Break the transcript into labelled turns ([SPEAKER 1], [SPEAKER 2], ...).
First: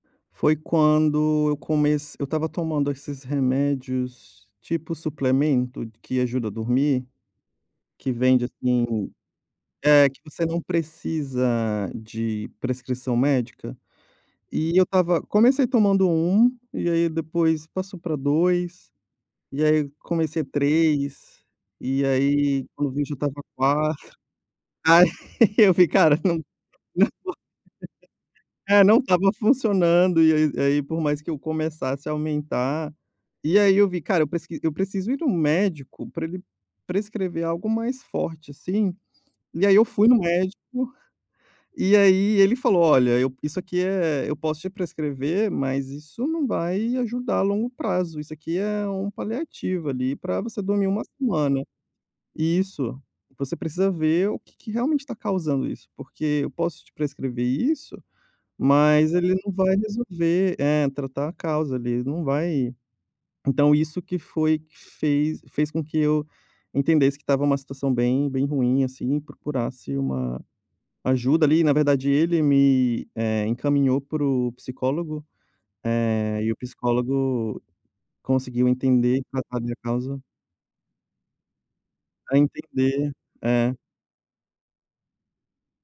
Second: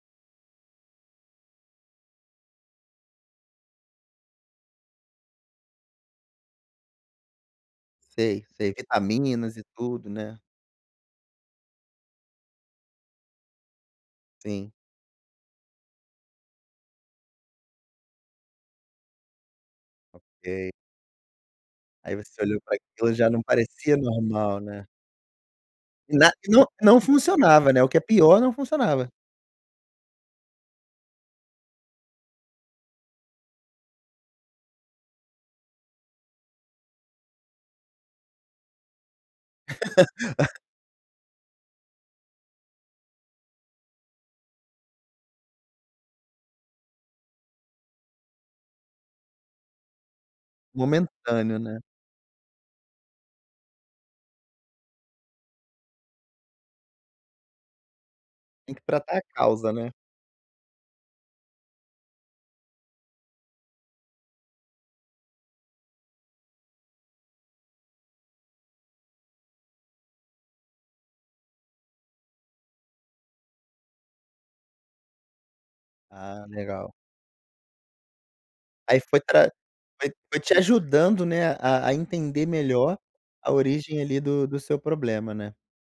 [SPEAKER 1] Foi quando eu comece eu estava tomando esses remédios, tipo suplemento que ajuda a dormir. Que
[SPEAKER 2] Sei,
[SPEAKER 1] vende,
[SPEAKER 2] sei,
[SPEAKER 1] assim
[SPEAKER 2] vitaminas e
[SPEAKER 1] é,
[SPEAKER 2] tudo,
[SPEAKER 1] que
[SPEAKER 2] né.
[SPEAKER 1] você não precisa de prescrição médica.
[SPEAKER 2] Sim.
[SPEAKER 1] E eu estava comecei tomando 1 e aí depois passou para 2, e aí comecei
[SPEAKER 2] Ok.
[SPEAKER 1] 3, e
[SPEAKER 2] Aí você olhou
[SPEAKER 1] aí,
[SPEAKER 2] para
[SPEAKER 1] quando eu vi,
[SPEAKER 2] aquilo,
[SPEAKER 1] já
[SPEAKER 2] já não
[SPEAKER 1] estava
[SPEAKER 2] parecia
[SPEAKER 1] 4.
[SPEAKER 2] normal, né?
[SPEAKER 1] Aí, eu vi cara
[SPEAKER 2] Na
[SPEAKER 1] não
[SPEAKER 2] não não funcionava, né, o que é pior, não
[SPEAKER 1] não, é não
[SPEAKER 2] funcionava.
[SPEAKER 1] estava funcionando, e aí e aí por mais que eu começasse a aumentar e aí eu vi: "Cara, eu presqui eu preciso ir no médico para ele prescrever algo mais forte assim". E aí eu fui no médico, e aí ele falou: "Olha, eu isso aqui é eu posso te prescrever, mas isso não vai ajudar a longo prazo. Isso aqui é um paliativo ali para você dormir uma
[SPEAKER 2] Momentâneo,
[SPEAKER 1] semana".
[SPEAKER 2] né.
[SPEAKER 1] Isso. "Você precisa ver o que que realmente tá causando isso porque eu posso te prescrever isso,
[SPEAKER 2] Tem que
[SPEAKER 1] mas
[SPEAKER 2] tratar a
[SPEAKER 1] ele não
[SPEAKER 2] causa,
[SPEAKER 1] vai
[SPEAKER 2] né.
[SPEAKER 1] resolver é, tratar a causa ali, não vai". Então, isso que foi que fez fez com que eu entendesse que estava uma situação bem, bem ruim assim e procurasse uma ajuda ali. Na verdade, ele me, eh, encaminhou para o psicólogo, eh,
[SPEAKER 2] Ah,
[SPEAKER 1] e o
[SPEAKER 2] legal.
[SPEAKER 1] psicólogo conseguiu
[SPEAKER 2] Aí
[SPEAKER 1] entender
[SPEAKER 2] foi
[SPEAKER 1] e
[SPEAKER 2] pra
[SPEAKER 1] tratar a minha
[SPEAKER 2] foi
[SPEAKER 1] causa.
[SPEAKER 2] foi te ajudando, né, a a
[SPEAKER 1] A
[SPEAKER 2] entender melhor
[SPEAKER 1] entender,
[SPEAKER 2] a
[SPEAKER 1] é.
[SPEAKER 2] origem ali do do seu problema, né.